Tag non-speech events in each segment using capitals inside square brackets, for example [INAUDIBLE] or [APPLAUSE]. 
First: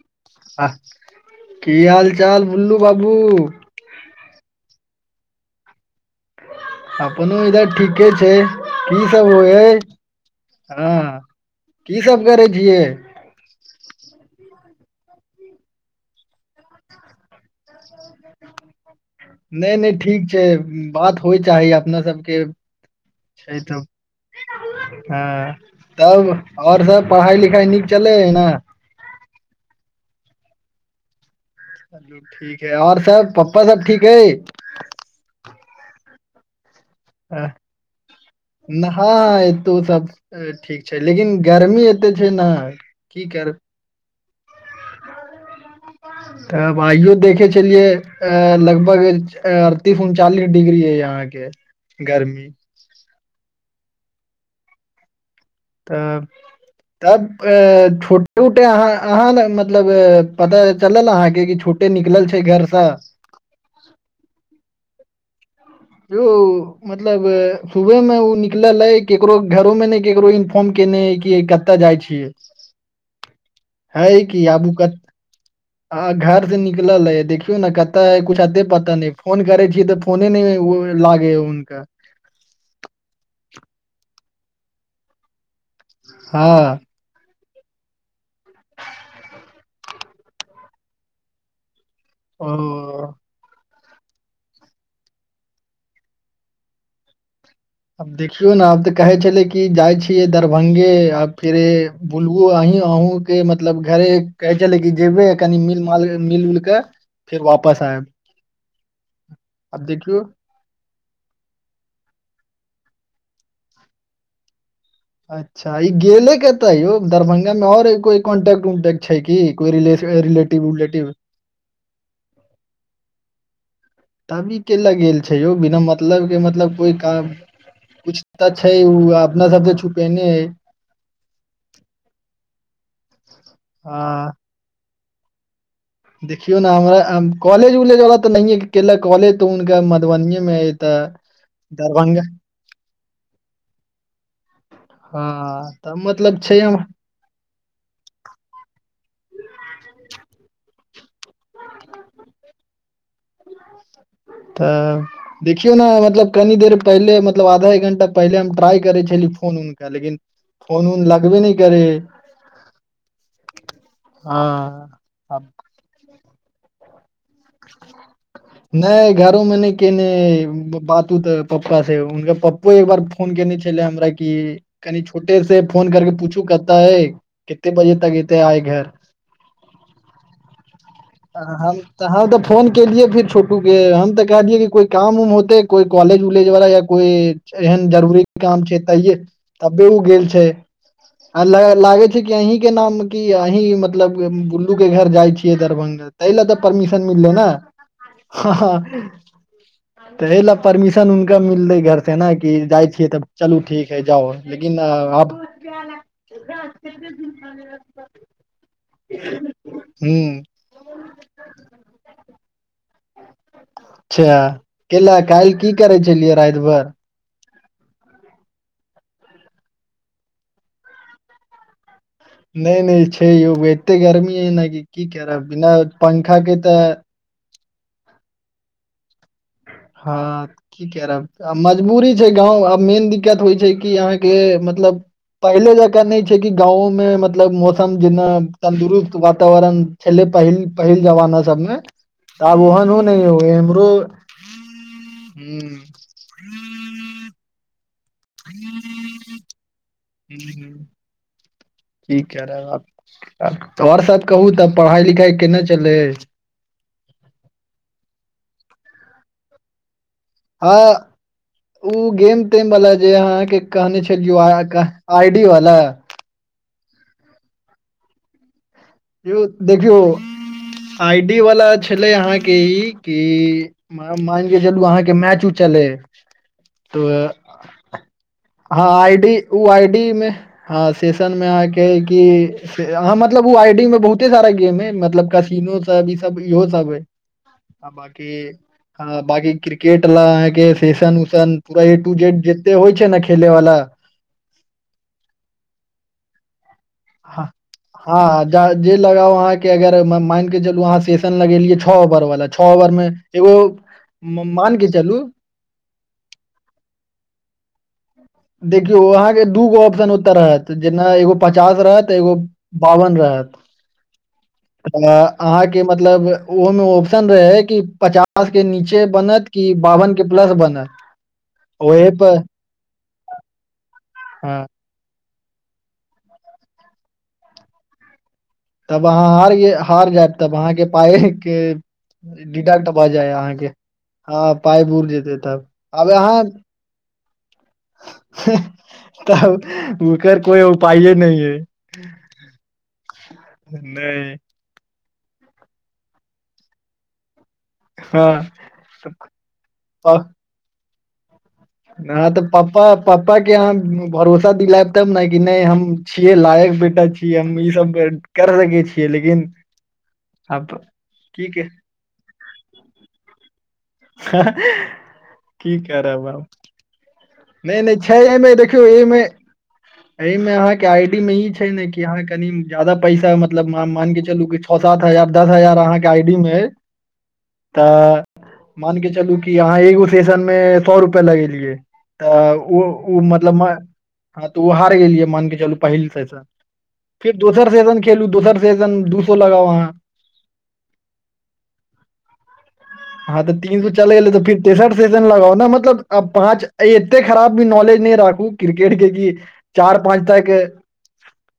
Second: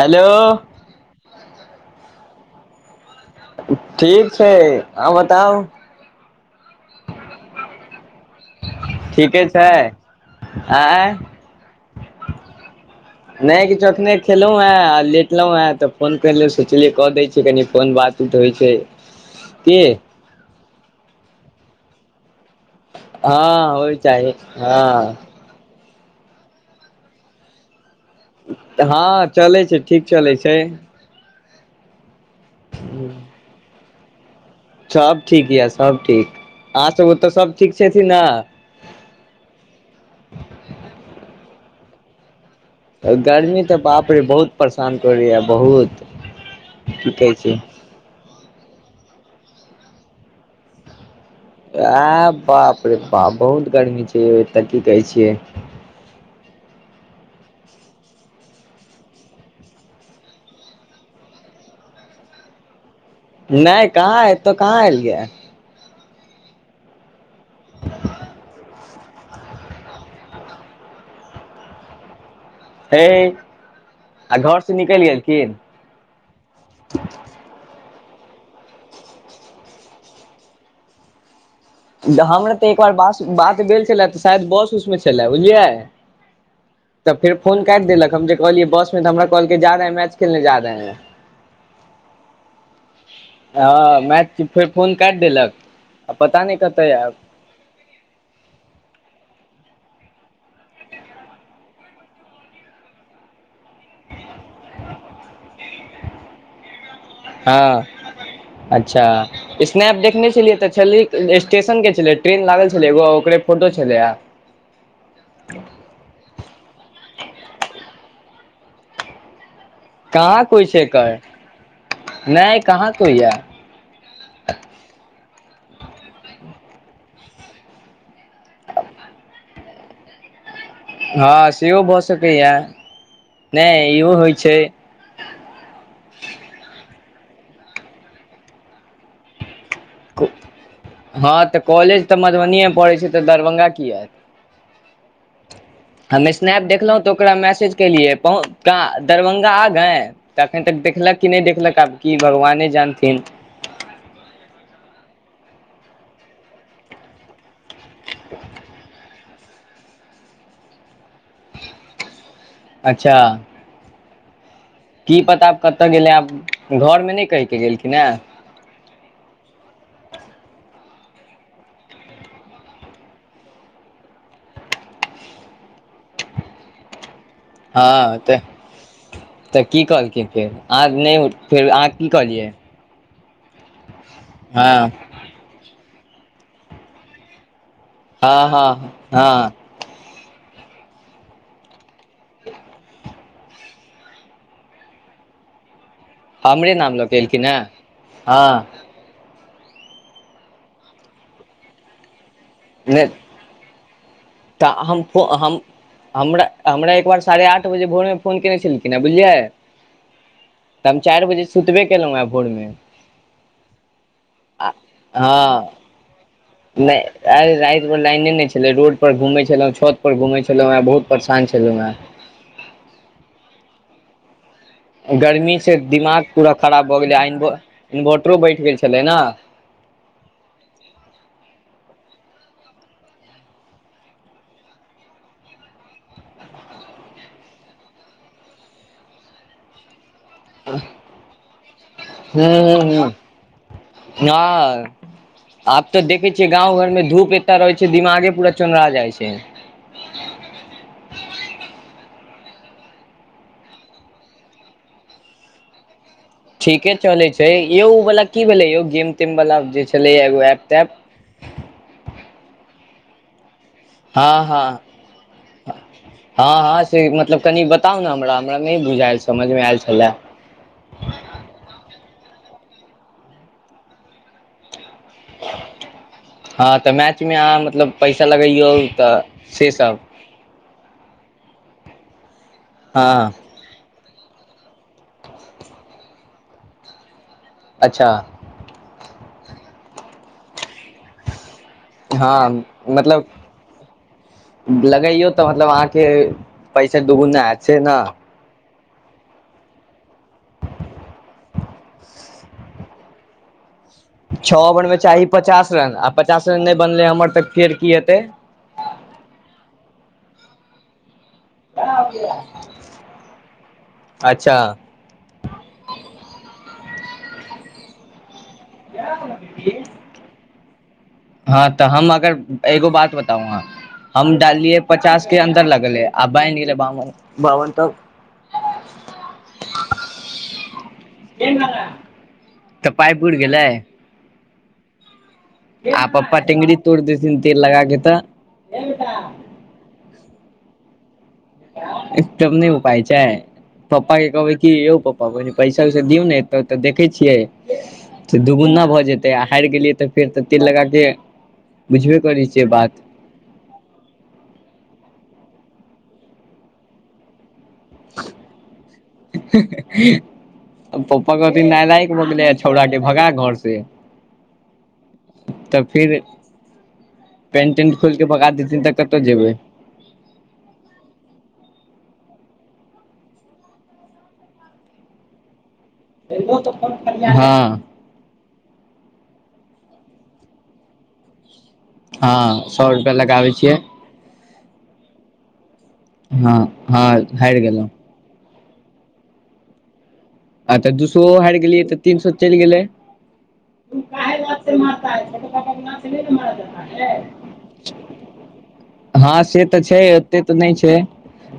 Hello आह की हाल चाल भुल्लू बाबू ठीक छै अ बताउ अपनो इधर ठीके छै की सब हो ठीके ह छै हँ आँय की सब करै छियै नहि किछु अखने खेलहुं हें आ लेटलो हें तऽ फोन कले सोचलिये कऽ द छी नहि की नहि ठीक छै बात होइ चाही अपना सबके छै हँ तऽ होय चाही हँ तब आओर सब पढ़ाई लिखाई नीक चले है ने हँ चलैत छै ठीक चलैत छै ठीक है और सब पप्पा सब ठीक है सब ठीक यऽ सब ठीक अह सब ओतऽ सब ठीक छथिन ने हँ एतो सब ठीक छै लेकिन गर्मी एते छै ने की कर गर्मी तऽ बाप रे बहुत परेशान करैय बहुत तऽब की आइयो कहै देखे छै छलियै अ लगभग अड़तीस उनचालीस डिग्री है यहाँ के आ बाप रे बाप बहुत गर्मी छै ओ तऽ की कहै छियै तऽ तब अ छोटे उटे अहाँ अहाँ ने मतलब पता चलल अहाँके निकलल छै घरसँ नहि कहाँ एतो कहाँ आयल ले मतलब सुबह मे ओ निकलल छै केकरो घरो मे ने केकरो इन्फॉर्म केने है कि कतऽ जाइ छियै हे है आ कि घर आबू से कत निकेल गेलखिन आ घर से निकल है देखियौ ने कते ह कु अते पता नहि फोन करे छी तऽ फोने नहि लागेया उनक हमरा तऽ एक बार बात भेल छलए तऽ शायद बस उसमे छलए बुझलियै हँ तऽ फेर फोन काट देलक हम जे कहलियै बस मे तऽ हमरा कहलकै जा है मैच खेलने जा रहे है ह [INAUDIBLE] हँ मै फेर फोन काटि देलक आ पता नहि कते आब आब देखियौ ने आब तऽ कहै छले कि जाइ छियै दरभंगे आ फिरे बुल अहीं अहूँ के मतलब घरे कहे छले क जेबे कनी मिल मिल उलके फेर वापस हँ आयब अच्छा आब स्नैप देखियौ देखने छलियै तऽ स्टेशन के छलै ट्रेन लागल छलै एगो ओकरे फोटो छलै अच्छा ई गेले केते यौ दरभंगा मे और कोई कॉन्टेक्ट उन्टेक्ट छै कि कोई रिलेशं कहाँ कोइ छै एकर नहि कहाँ कोइ य तब ई केयला गेल छै यौ बिना मतलब के मतलब कोइ काम कुछ तऽ छै ओ अपना सबके छुपेने एय हँ सेहो भऽ सकैए नहि आ इहो होइ छै देखियौ ने हमरा कॉलेज उलेज वला तऽ नहि केल कॉलेज तऽ हुनका म हँ तऽ कॉलेज तऽ मधुबनिएमे पड़ैत छै तऽ दरभंगा कीया हँ तऽ मतलब छै त ओकरा मैसेज केलियै पहु दरभंगा आ गए तऽ एखन तक देखलक कि नहि देखलक आब कि भगवाने जानथिन तऽ देखियौ ने मतलब कनी देर पहिले मत मतलब आधा एक घंटा पहिले हम ट्राई करे छली फोन उन के लेकिन फोन उन लगबे नहि करे अच्छा हां की पता आब कतऽ गेलै आब घर मे नहि कहि के गेलखिन ए नहि घरो मे नहि केने बात उत पप्पा से उनके पप्पा को एक बार फोन केने छले हमरा कि कनि छोटे से फोन करके पूछू कतऽ हय केते बजे हँ तक एते तऽ आय घर तऽ की कहलकै फेर आ नहि फेर हम अहाँ तऽ की हम तऽ कहलियै फोन केलियै फिर छोटू के हम तऽ कहलियै कि हँ कोइ काम उम होतै कोइ कॉलेज उलेज वाला या कोइ एहन जरूरी हँ काम छै हँ तैये हँ तबे ओ गेल छै आ लागे छै कि अहीं के नाम की अहीं मतलब बुल्लू के घर जाइ छियै दरभंगा त अय लए तऽ हमरे नाम परमिशन लऽ के मिलले एलखिन न हेँ हँ तऽ तहि लए परमिशन हुनका मिलतै घर से ने कि जाइ छियै नहि तब चलू ठीक हय जाउ तऽ लेकिन हम को आब हम हमरा हमरा एक बार साढ़े आठ बजे भोरमे फोन केयने छलखिन हँ बुझलियै हूं तऽ हम चारि बजे सुतबे केलहुँं हे भोर मे अच्छा केल काल्हि की करै छलियै रात भर आइ रातिमे लाइने नहि छलै रोड पर घुमै छलहुँ छत पर घुमै छलहुँ हँ बहुत परेशान छलहुँ हें नहि नहि छै यौ एते गर्मी हय न कि की करब गर्मी से बिना दिमाग पंखा पूरा के खराब तऽ भऽ गेलै आ इन्वर्टरो बैठ गेल छलै ने हाॅं की करब आ मजबूरी छै गाँव आब मेन दिक्कत होइ छै कि अहाँके मतलब पहिले जकाँ नहि छै कि गाँंवोमे मतलब मौसम जेना तंन्दुरुस्त वातावरण छले पहिल पहिल जमाना सबमे आब ओहन न एमहरो ह आब तऽ देखे छियै गाँंव घर में धूप एता रहै छै दिमागे पूरा चोनरा जाय छै ह ह कि करब अब ओर सब कहु तब पढ़ाई लिखाई केना चले ठीके चले छै यौ वाला की भेले यौ गेम तेम वाला जे छले एगो एप तेप ओ गेम तेम वाला जे अहाँके कहने हँ छलियो हँ आई डी वाला हँ हँ से मतलब कनि बताउ ने हमरा हमरा नहि बुझायल समझमे आयल छलए आइडी वाला छलै अहाँ के ई कि मान के चलु अहाँ कऽ के मैचू चले हँ तऽ मैचमे अहाँ मतलब पैसा लगैयौ हाँ तऽ आइडी ओ सेसभ आइडी में हाँ सेशन में आहाँके कि हँ मतलब ओ आइडी में बहुते सारा गेम हय मतलब कसीमो सब इ सब इहो सब हय आ अच्छा बाकी बाकी क्रिकेट लऽ अहाँकेँ सेसन उशन पूरा ए टू जेड हँ जते होइ छै ने मतलब खेले वाला लगैयौ तऽ मतलब अहाँ के पैसा हँ दुगुना ऐत छै न हँ जे लगाउ अहाँ के अगर मान के चलू अहाँ सेशन लगेलियै छ ओवर वाला छ ओवर मे एगो म- छ मान ओवर‌ के में चलू चाही पचास रन आ पचास रन नहि बनलै हमर तऽ फेर की हेतै देखियौ अहाँ के दूगो ऑप्शन ओतय होत जेना एगो पचास रहत एगो बावन रहत अच्छा तऽ अहाँ के मतलब ओ में ऑप्शन रहे कि पचास [UNINTELLIGIBLE] के नीचे बनत कि बावन के प्लस बनत हँ तऽ ओहे हम प अगर एगो बात बताउ अहां हम हँ डाललियै पचास के अन्दर लगलै आ बनि गेलै बाबन तऽ तब अहाँ हार हार जायब तब अहाँ के पाय के डिडेक्ट तऽ भऽ पाइ जायत पुरि अहाँ के गेलै ह पाय बुर जेते तब। आ आब पप्पा अहाँ टेंगरी तोड़ि देथिन तेल लगा के तऽ। तब ओकर कोइ उपाये नै यै। एकदम नहि उपाय छैय पप्पा के नहि कहबै की यौ पप्पा बहि पैसा वैसा दियौ ने एतऽ तऽ देखै छियै हँ तऽ दुगुना भऽ जेतै आ हारि गेलियै तऽ फेर तऽ तेल लगा के बुझबे हँ करै तऽ छीयै पप्पा बात। पप्पा के अहाँ भरोसा दिलायब तब ने कि नहि हम छीयै लायक बेटा छीयै हम ई सब कर सकै छियै लेकिन आब पप्पा की कहथिन के नलायक भऽ गेलए छौड़ा छौड़ाके भगा घर से। की तऽ फिर करब आब। पेंट नहि तेंट नहि खोल छैय के भगा एहिमे देखियौ देथिन तऽ कतऽ ओहिमे जेबै एहि में अहाँ के आईडी में ई छैय ने कि अहाँ कनि ज्यादा पैसा मतलब मायन के चलू किछ छः सात हजार दस हजार अहाँ के आईडी में हँ तऽ मान के चलू की अहाँ एगो सेशन में सए रुपआ लगेलियै तऽ हँ उ सौ रुपआ उ लगाबै मतलब छियै म तऽ ओ हार गेलियै मान के चलू पहिल सेसन हँ हँ फिर हारि दोसर गेलहुँ सेसन के खेलू दोसर सेजन दू सौ लगाउ अहां। आ तऽ दूसरो हारि गेलियै तऽ तीन सौ चलि गेलै। हाँ तऽ तीन सौ चल गेलै काहे तऽ फिर बात से तेसर मारता है सेशन छोटे लगाउ ने पापा के नाम मतलब से नहीं न मारा पाँच जाता एते है खराब भी नॉलेज नहि राखू क्रिकेट के की त छैय एते तऽ नहि छैय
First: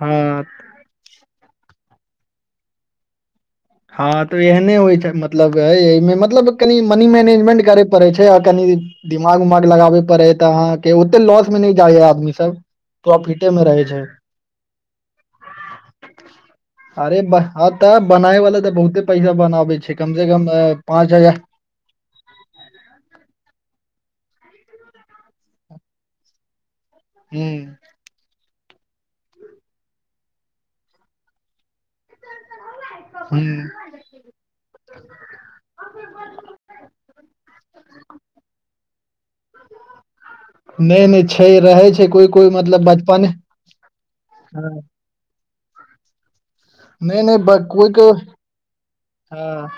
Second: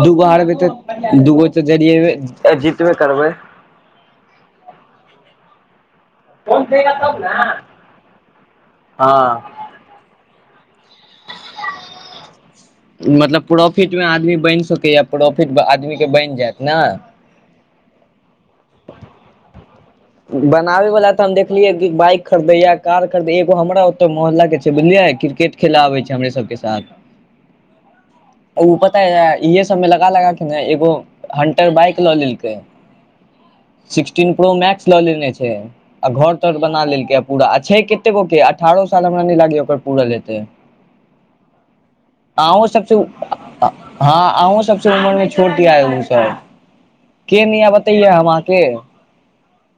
हँ दुगो हारबै त दूगो तऽ जरएबे जीतबे करबै। हँ तो एहने होइ छैय मतलब में मतलब वोट कनि देगा मनी तब ना मैनेजमेंट करे पड़े छैय आ कनि दिमाग हँ उमाग लगाबे पड़े तऽ अहाँ के ओते लॉस मे नहि जाइय आदमी सब। मतलब प्रॉफिटे रहै प्रोफिट मे छै आदमी बनि सकैया प्रॉफिट आदमी कऽ के बनि जायत ने। हाँ तऽ बनाय वाला तऽ बहुते पैसा बनबै छैय। बनाबे बाला तऽ हम देखलियै कि बाइक खरीदैए कार खरीदे एगो हमरा ओत मोहल्ला के छैय बुझलियै क्रिकेट खेला आबै छैय हमरे सब के साथ। हू उ पता ये इहे सब मे लगा लगा के ने एगो हंटर बाइक लऽ लेलकै। हूं सिक्सटीन प्रो मेक्स ल लेने छैय आ घर तर बना लेलकई पूरा आ छैय केते गो के अठारह साल हमरा नहि लागैया ओकर पूरल हेतै। नहि नहि छै रहै छै कोइ कोइ आउ मतलब सबसे उ बचपने हँ आउ हँ सबसँ उमरमे छोटि [UNINTELLIGIBLE] सब, नहि नहि के ब निया कोइ बतबियै कोइ हम आंहांके हँ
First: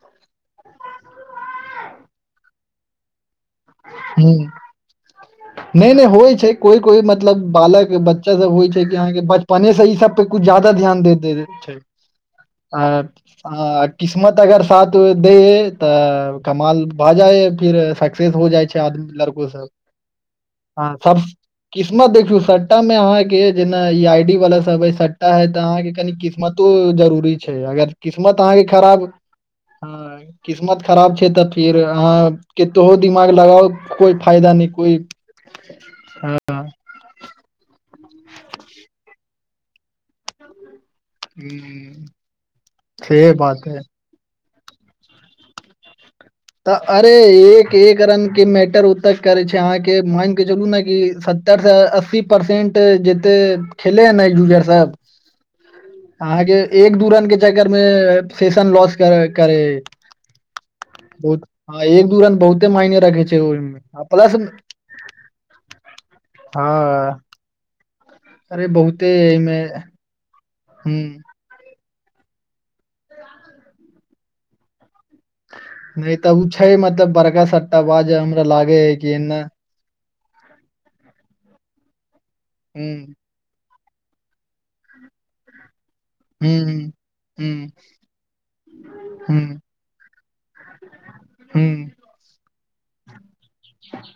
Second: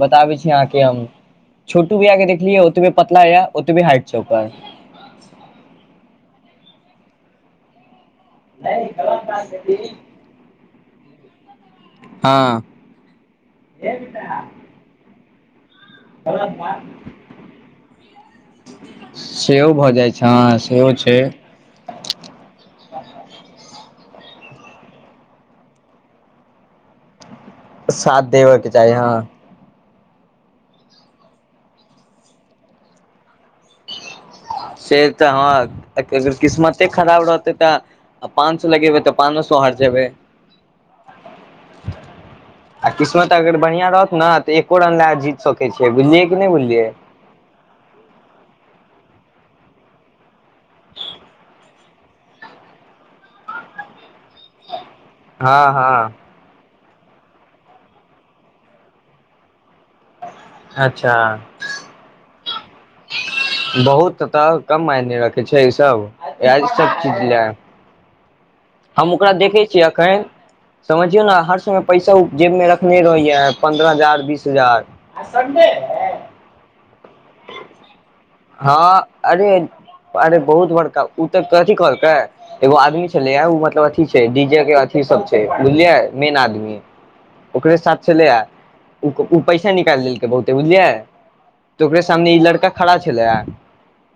बताबै छी अहाँके हम छोटू भईया के देखलियै ओतबे पतला या ओतबे हाइट छैय हूं ओकर। नहि नहि होइ छैय कोइ कोइ मतलब बालक बच्चा सब होइ छैय कि अहाँके बचपनेसँ ई सब पे कुछ ज्यादा ध्यान दे दै छैय हँ आ किस मत अगर साथ दे तऽ कमाल भ जाय फिर सक्सेस हो जाइ। छै आदमी लड़को सब सेहो भऽ जाइ छै सेहो हँ छै सब किस्मत देखीयव सट्टा मे अहाँ के जेना ई आई डी वाला सब हय सट्टा है ते अहाँ के कनि किस् मतो जरूरी छैय अगर साथ किस्मत देबय अहाँके के चाही खराब हँ ह किस्मत खराब छै तऽ फिर अहाँ केतो दिमाग लगाउ कोइ फायदा न कोइ से तऽ हँ अगर हँ किस्मते खराब रहतै तऽ आ पाँच सए लगेबै तऽ पाँचो सए हार जेबै आ से किस्मत अगर बात है बढ़िआ रहतै ना तऽ एको रन लए जीत सकैत छियै बुझलियै कि नहि तऽ बुझलियै एक एक रन के मैटर ओत करे छै अहाँके माइन के चलू ने कि सत्तर से अस्सी परसेंट जते खेले है ने यूजर सब हँ हँ अहाँके एक दू रन के चक्कर मे सेशन लॉस कर करे अच्छा बहुत एक दू रान बहुते मायने रख छै ओहिमे आ बहुत प्लस तऽ कम मायने रखे छै ई सब इ सब हँ चीज ये अरे बहुते हम ओकरा एहिमे देखै छियै अखन हूँ समझियौ ने हर समय पैसा उ जेब मे रखने रहैय पन्द्रह हजार बीस हजार है नइ तऽ ओ छै मतलब बड़का सबटटा बाज मे हँ अरे अरे बहुत बड़का ओ तऽ कथी कहलकै एगो आदमी हुं छलैयाह ओ मतलब अथ अथी छै डी जे के अथी सब छै बुझलियै मेन आदमी हुं हुं ओकरे साथ छलैया ओ हुं पैसा निकालि देलकै बहुते बुझलियै तऽ हुं ओकरे सामने ई लड़का खड़ा छलैया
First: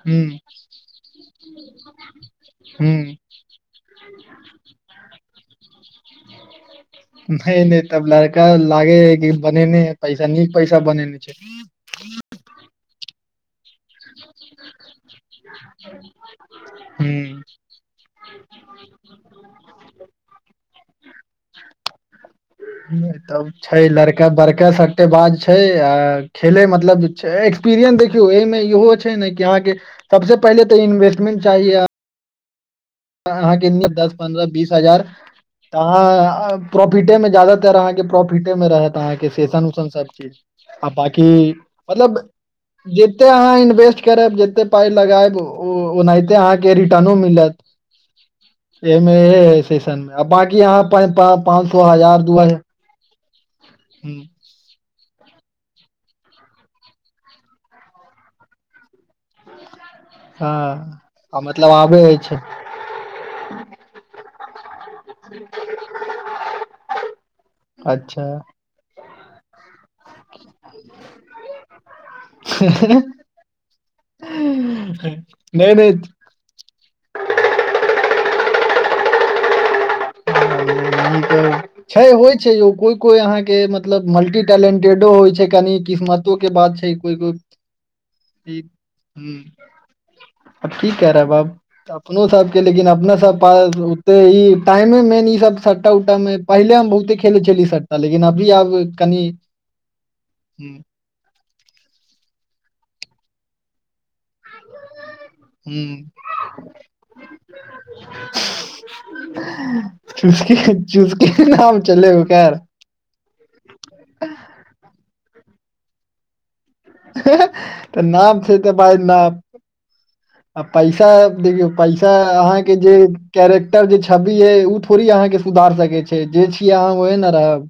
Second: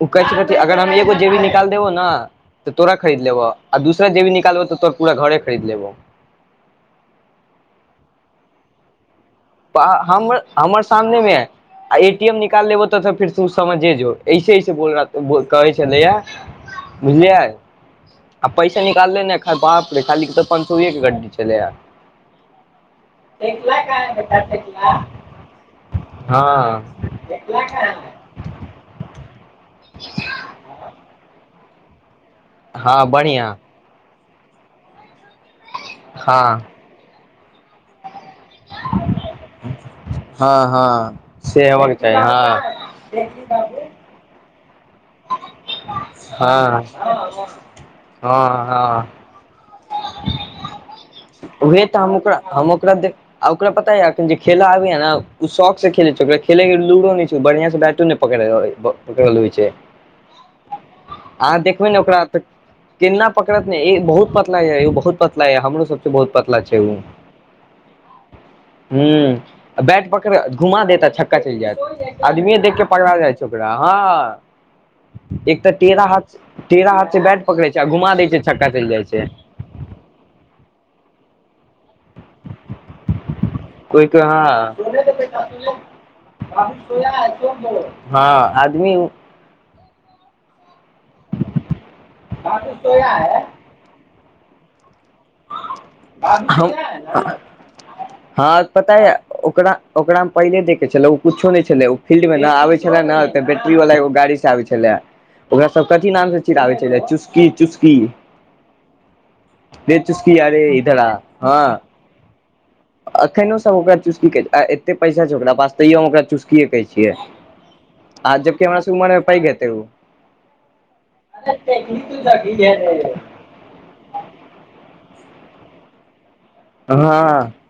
ओ कहै हुं छलैया अगर हम एगो जेबी निकाल देबौ ने तऽ तोरा हुं खरीद लेबह आ दूसरा जेबी निकालबो तो पूरा घरे खरीद लेबो नहि नहि तब लड़का लागे है कि बनेने है पैसा हमर नीक पैसा हमर बनेने सामने छै मे आ एटी एम निकाल लेबो तऽ त फेर ओ समझे जो जो ऐसेऐसे बोल रह हूँ बुझलियै आ पाँचसौ एक गड्डी छलैया तब छै कहाँ है लड़का बेटा बड़क टेकला सट्टे बाज छै खेले हाँ मतलब टेकला कहाँ एक्सपीरियंस है देखियो ए मे इहो छै छै ने कि अहाँके सबसँ पहिले तऽ इन्वेस्टमेंट चाही हँ बन अहाँ दस पन्द्रह बीस हजार हँ तह प्रोफिटे में जादातर अहाँके के प्रोफिटे मे रहत अहाँके सेसन उसन सब चीज हँ आ बाकी हँ से हेबाक मतलब चाही जते अहाँ इन्वेस्ट करब जते पाइ लगायब ओनाहिते अहाँके हँ हँ रिटर्नो मिल जात हँ ह एहिमे सेशन मे बाकी यहाँ पाँच उहे सए तऽ हम हजार ओकरा दूआ ह हम ओकरा ओकरा पता ये एखन खेला आबे है ने ओ शौक से खेले छै ओकरा खेले लूडो न छै बढ़िया से बैटो न पकड़े आबे पकरल होय छै हँ आ अहाँ मतलब देखबै ने आबेय ओकरा छै तऽ केना पकड़त ने इ बहुत पतला य बहुत पतला यऽ हमरो सब बहुत पतला छै उ अच्छा हूं बैट पकड़ घुमा देत आ छक्का चलि जायत आदमीए देख के पगला जाइ छै ओकरा हँ नहि नहि टेरा हाथ से बैट पकरे छै आ घुमा दै छै छक्का चलि जाइ छै [UNINTELLIGIBLE] छै होइ छै यौ कोई कोई अहाँ के कोइ मतलब कोइ हँ मल्टीटैलेंटेडो होइ छै कनि किस्मत तो के बात छै हँ इ आदमी अब की क रहे है ब अपनो सबके लेकिन अपना सा पास ओते इ टाइमे मेन ई सब उ उटा मे पहिले हम बहुते खेल चलि सकता लेकिन अभी हँ आब पता य कनि ओकरा ओकरा मे पहिले देखे छले ओ कुछो नहि छलै ओ फीलड मे न आबै छले ने तऽ बैटरी वाला एगो गाड़ी से आबै छलै ओकरा सब हूं कथी नाम से चिड़बे छै चुसकी चुसकी चुसकी अरे इधर आ चुसकी हँ नाम छले ओकर अखनो सब ओकरा चुसकी छै एते पैसा छै ओकरा पास तैयों ओकरा चुसकी कहे छै तऽ नाम छै त भाइ उमर मे नाम पैघ हेतै ओ आ पैसा देखियौ पैसा अहाँके जे कैरेक्टर जे छवि है थोड़ी अहाँ के सुधार सके छै जे छीिये अहाँ ओहे न रहब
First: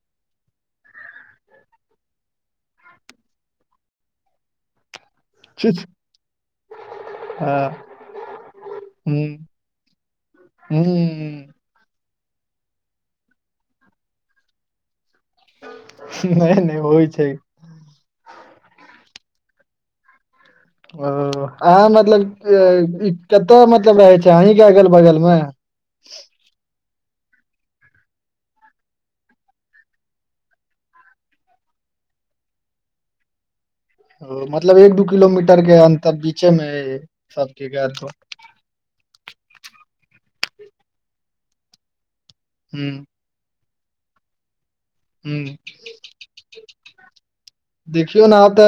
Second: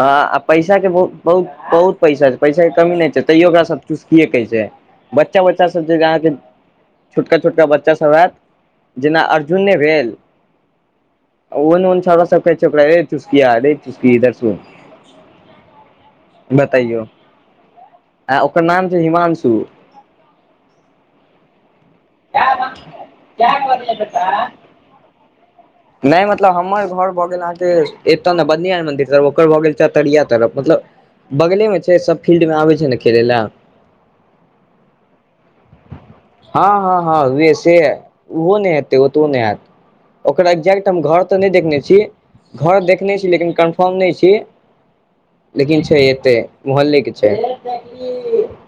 हँ आ पैसा के बहु बहुत बहुत पैसा छै पैसा के कमी नहि छै तैयो ओकरा सब चूसकी कहै छै बच्चा बच्चा सब जे अहाँके छोटका छोटका हँ बच्चासभ होयैत जेना अर्जुन ने भेल हू न ओऊन छोरा सबै छके चुसकीिया रे चुसकी इधर सुन नहि नहि बतैयौ होइ छै आ ओकर नाम छै हिमांशु ओ अहाँ मतलब कते मतलब रहे छै अहीं के अगल बगल मे नहि मतलब हमर घर भऽ गेल अहाँके एतय ने बदनिथ मन्दिर तरफ ओकर भऽ गेल चतरिआ तरफ मतलब बगलेमे छै सब फील्डमे आबै छै ने खेलय लए ओ मतलब एक दू किलोमीटर के अन्तर बीचे हँ मे हँ है हँ उहे सबके से घर ओहो नहि हेतै ओतबो नहि हतै ओकर एक्जैक्ट हम घर तऽ नहि देखने छी घर हूँ देखने छी लेकिन कन्फर्म नहि छी हूँ लेकिन छै एतेक मोहल्लेके देखियौ छै ने आब तऽ